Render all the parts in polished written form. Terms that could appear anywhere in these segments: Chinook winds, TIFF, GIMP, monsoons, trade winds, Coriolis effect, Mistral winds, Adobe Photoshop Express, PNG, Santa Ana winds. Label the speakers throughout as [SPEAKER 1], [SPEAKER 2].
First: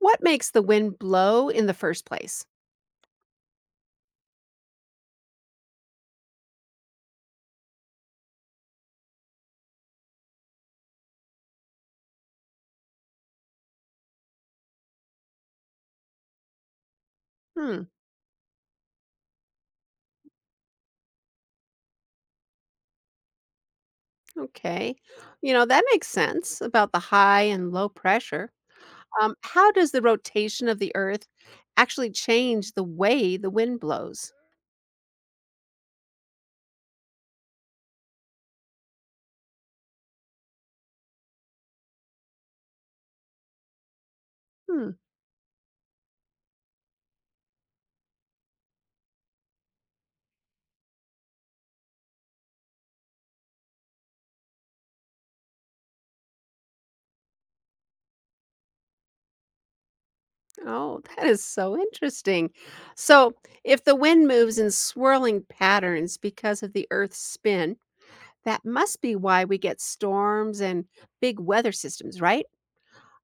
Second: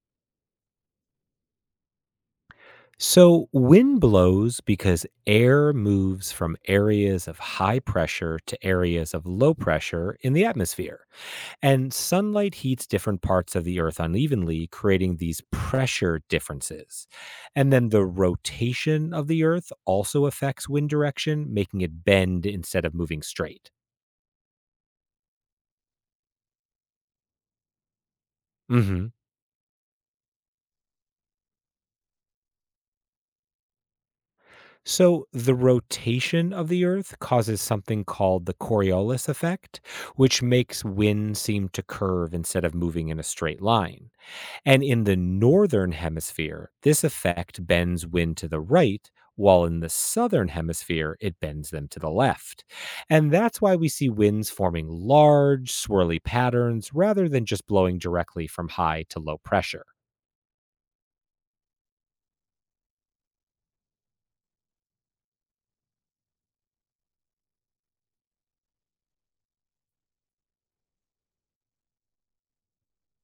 [SPEAKER 1] What makes the wind blow in the first place?
[SPEAKER 2] So, wind blows because air moves from areas of high pressure to areas of low pressure in the atmosphere. And sunlight heats different parts of the Earth unevenly, creating these pressure differences. And
[SPEAKER 1] Hmm,
[SPEAKER 2] then the rotation of the Earth also affects wind direction, making it bend instead of moving straight.
[SPEAKER 1] okay. You know, that makes sense about the high and low pressure.
[SPEAKER 2] Hmm.
[SPEAKER 1] How does the rotation of the earth actually change the way the wind blows?
[SPEAKER 2] So, the rotation of the Earth causes something called the Coriolis effect, which makes wind seem to curve instead of moving in a straight line. And
[SPEAKER 1] Hmm.
[SPEAKER 2] in the northern hemisphere, this effect bends wind to the right, while in the southern hemisphere, it bends them to the left. And that's why we see winds forming large, swirly patterns rather than just blowing directly from high to low pressure.
[SPEAKER 1] Oh, that is so interesting. So, if the wind moves in swirling patterns because of the earth's spin, that must be why we get storms and big weather systems, right?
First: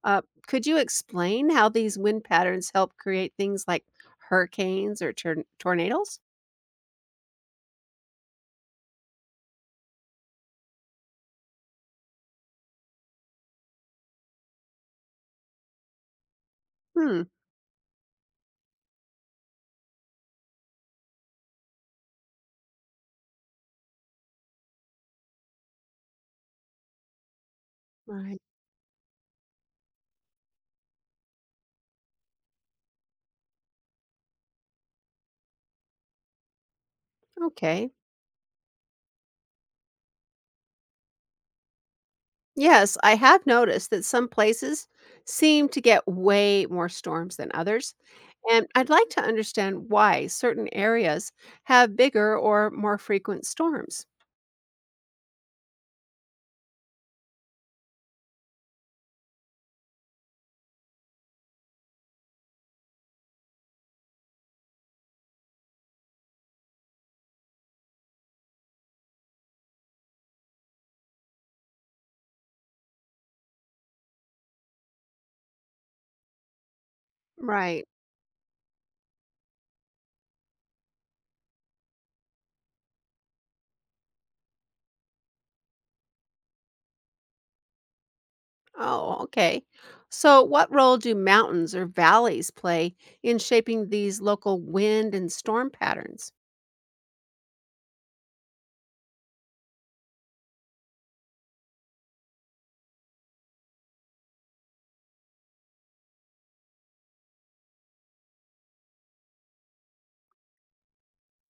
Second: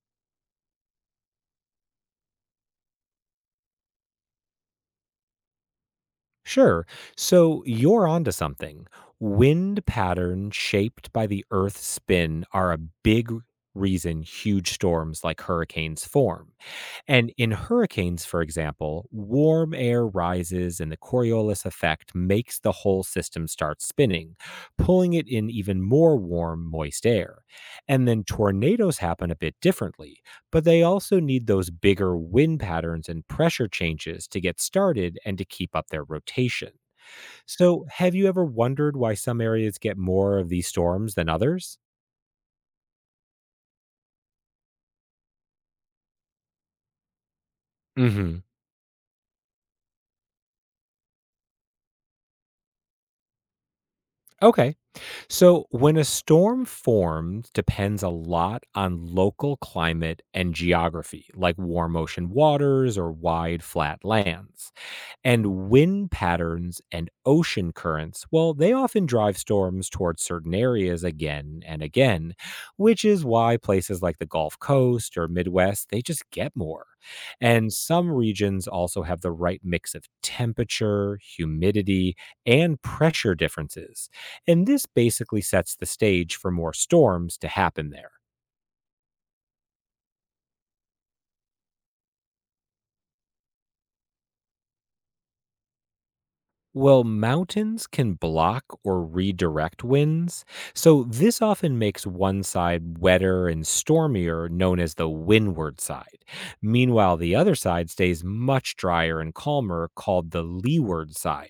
[SPEAKER 1] Uh, could you explain how these wind patterns help create things like hurricanes or tornadoes?
[SPEAKER 2] Sure. So you're onto something. Wind patterns shaped by the Earth's spin are a big reason huge storms like hurricanes form.
[SPEAKER 1] Hmm.
[SPEAKER 2] And in hurricanes, for example, warm air rises and the Coriolis effect makes the whole system start spinning, pulling it in even more warm, moist air. And then
[SPEAKER 1] Right.
[SPEAKER 2] tornadoes happen a bit differently, but they also need those bigger wind patterns and pressure changes to get started and to keep up their rotation. So,
[SPEAKER 1] Okay.
[SPEAKER 2] have you ever wondered why some areas get more of these storms than others?
[SPEAKER 1] Yes, I have noticed that some places seem to get way more storms than others.
[SPEAKER 2] Hmm.
[SPEAKER 1] And I'd like to understand why certain areas have bigger or more frequent storms.
[SPEAKER 2] Okay. So, when a storm forms depends a lot on local climate and geography, like warm ocean waters or wide flat lands. And wind patterns and ocean currents, well, they often drive storms towards certain areas again and again, which is why places like the Gulf Coast or Midwest, they just get more. And
[SPEAKER 1] Right.
[SPEAKER 2] some regions also have the right mix of temperature, humidity, and pressure differences. And this basically sets the stage for more storms to happen there.
[SPEAKER 1] Oh, okay. So, what role do mountains or valleys play in shaping these local wind and storm patterns?
[SPEAKER 2] Well, mountains can block or redirect winds, so this often makes one side wetter and stormier, known as the windward side. Meanwhile, the other side stays much drier and calmer, called the leeward side.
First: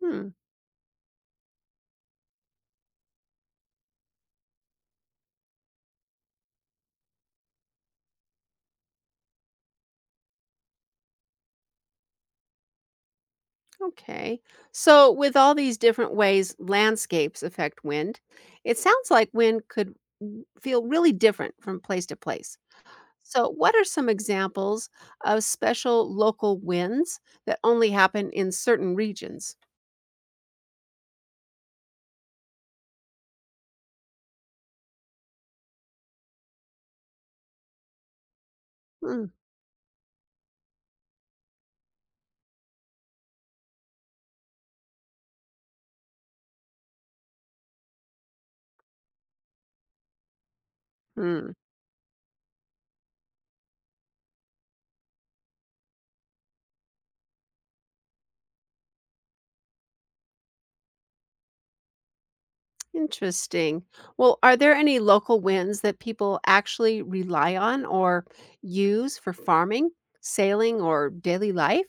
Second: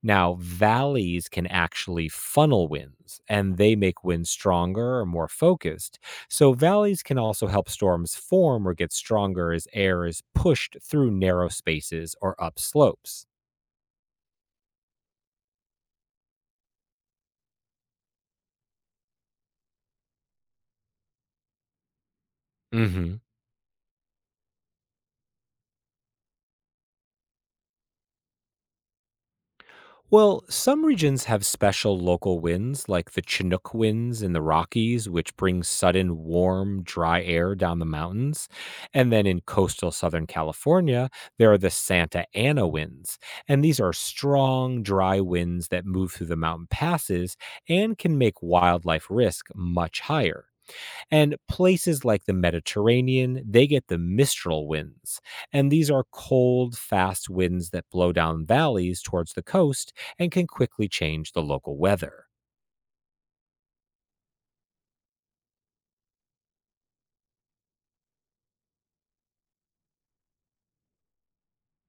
[SPEAKER 1] Hmm.
[SPEAKER 2] Now, valleys can actually funnel winds, and they make winds stronger or more focused. So, valleys can also help storms form or get stronger as air is pushed through narrow spaces or up slopes.
[SPEAKER 1] Okay. So, with all these different ways landscapes affect wind, it sounds like wind could feel really different from place to place.
[SPEAKER 2] Hmm.
[SPEAKER 1] So, what are some examples of special local winds that only happen in certain regions?
[SPEAKER 2] Well, some regions have special local winds, like the Chinook winds in the Rockies, which bring sudden warm, dry air down the mountains. And then in coastal Southern California, there are the Santa Ana winds. And these are strong, dry winds that move through the mountain passes and can make wildlife risk much higher. And
[SPEAKER 1] Hmm.
[SPEAKER 2] places like the Mediterranean, they get the Mistral winds. And these are cold, fast winds that blow down valleys towards the coast and can quickly change the local weather.
[SPEAKER 1] Interesting. Well, are there any local winds that people actually rely on or use for farming, sailing, or daily life?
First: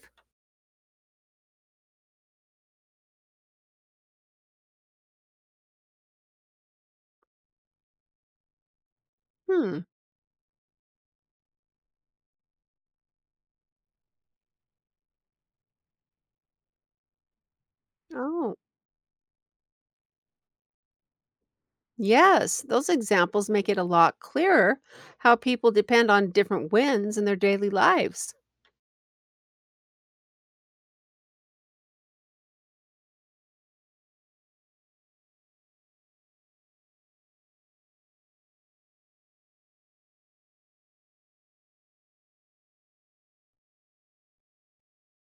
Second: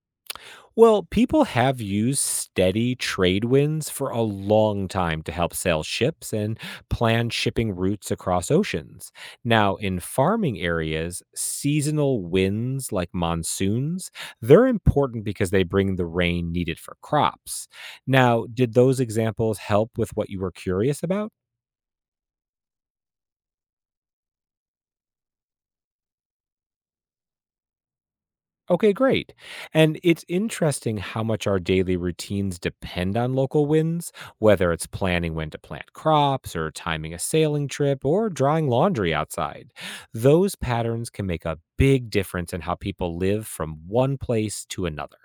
[SPEAKER 2] Well, people have used steady trade winds for a long time to help sail ships and plan shipping routes across oceans. Now,
[SPEAKER 1] Hmm.
[SPEAKER 2] in farming areas, seasonal winds like monsoons, they're important because they bring the rain needed for crops. Now,
[SPEAKER 1] Oh.
[SPEAKER 2] did those examples help with what you were curious about?
[SPEAKER 1] Yes, those examples make it a lot clearer how people depend on different winds in their daily lives.
[SPEAKER 2] Okay, great. And it's interesting how much our daily routines depend on local winds, whether it's planning when to plant crops or timing a sailing trip or drying laundry outside. Those patterns can make a big difference in how people live from one place to another.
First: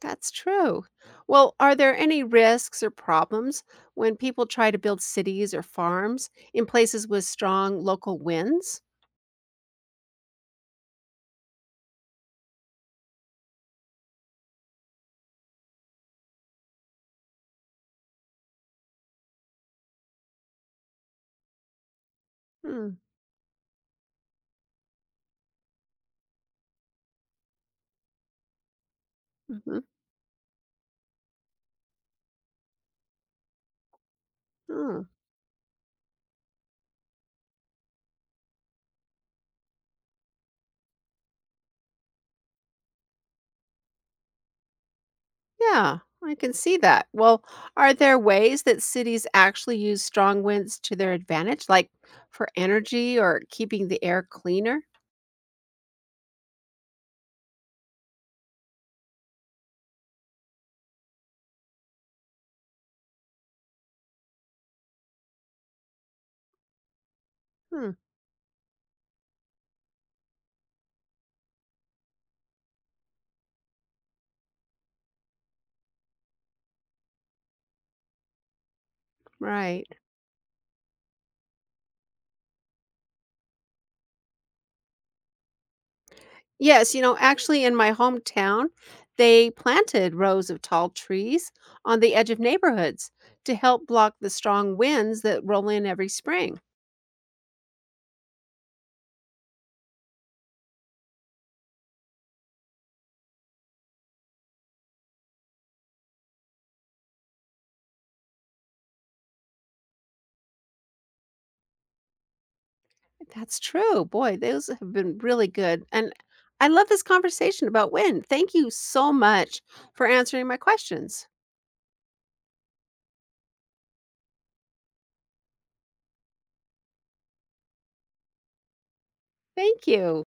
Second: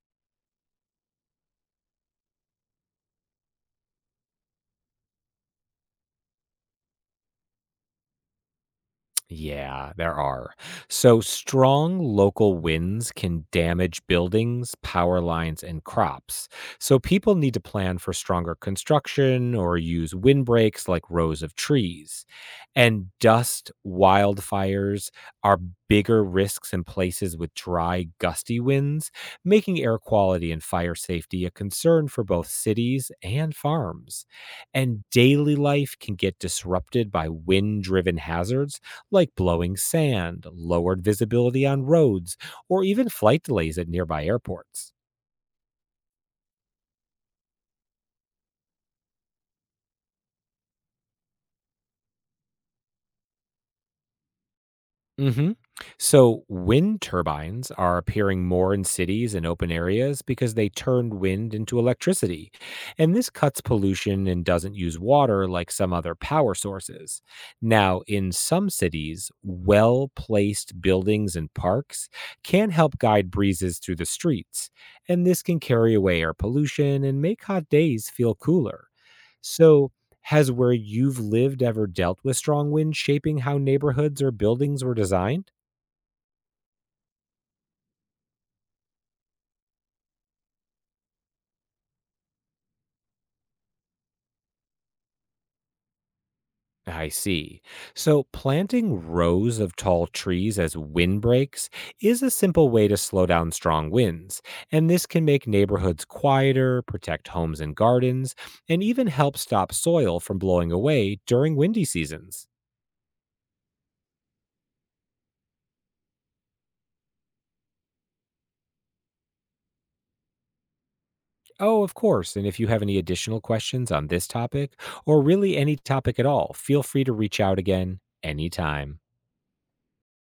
[SPEAKER 1] That's true. Well, are there any risks or problems when people try to build cities or farms in places with strong local winds?
[SPEAKER 2] Yeah, there are. So, strong local winds can damage buildings, power lines, and crops. So, people need to plan for stronger construction or use windbreaks like rows of trees.
[SPEAKER 1] Hmm.
[SPEAKER 2] And dust wildfires are bigger risks in places with dry, gusty winds, making
[SPEAKER 1] Mhm,
[SPEAKER 2] air quality and fire safety a concern for both cities and farms.
[SPEAKER 1] hmm,
[SPEAKER 2] And daily life can get disrupted by wind driven hazards like blowing sand, lowered visibility on roads, or even flight delays at nearby airports.
[SPEAKER 1] yeah, I can see that. Well, are there ways that cities actually use strong winds to their advantage, like for energy or keeping the air cleaner?
[SPEAKER 2] Mhm. So, wind turbines are appearing more in cities and open areas because they turned wind into electricity. And this cuts pollution and doesn't use water like some other power sources.
[SPEAKER 1] Hmm.
[SPEAKER 2] Now, in some cities, well placed buildings and parks can help guide breezes through the streets. And this can carry away air pollution and make hot days feel cooler.
[SPEAKER 1] Right.
[SPEAKER 2] So, has where you've lived ever dealt with strong winds shaping how neighborhoods or buildings were designed?
[SPEAKER 1] Yes, you know, actually in my hometown, they planted rows of tall trees on the edge of neighborhoods to help block the strong winds that roll in every spring.
[SPEAKER 2] I see. So, planting rows of tall trees as windbreaks is a simple way to slow down strong winds, and this can make neighborhoods quieter, protect homes and gardens, and even help stop soil from blowing away during windy seasons.
[SPEAKER 1] That's true. Boy, those have been really good. And I love this conversation about wind. Thank you so much for answering my questions.
[SPEAKER 2] Oh, of course. And if you have any additional questions on this topic, or really any topic at all, feel free to reach out again anytime.
[SPEAKER 1] Thank you.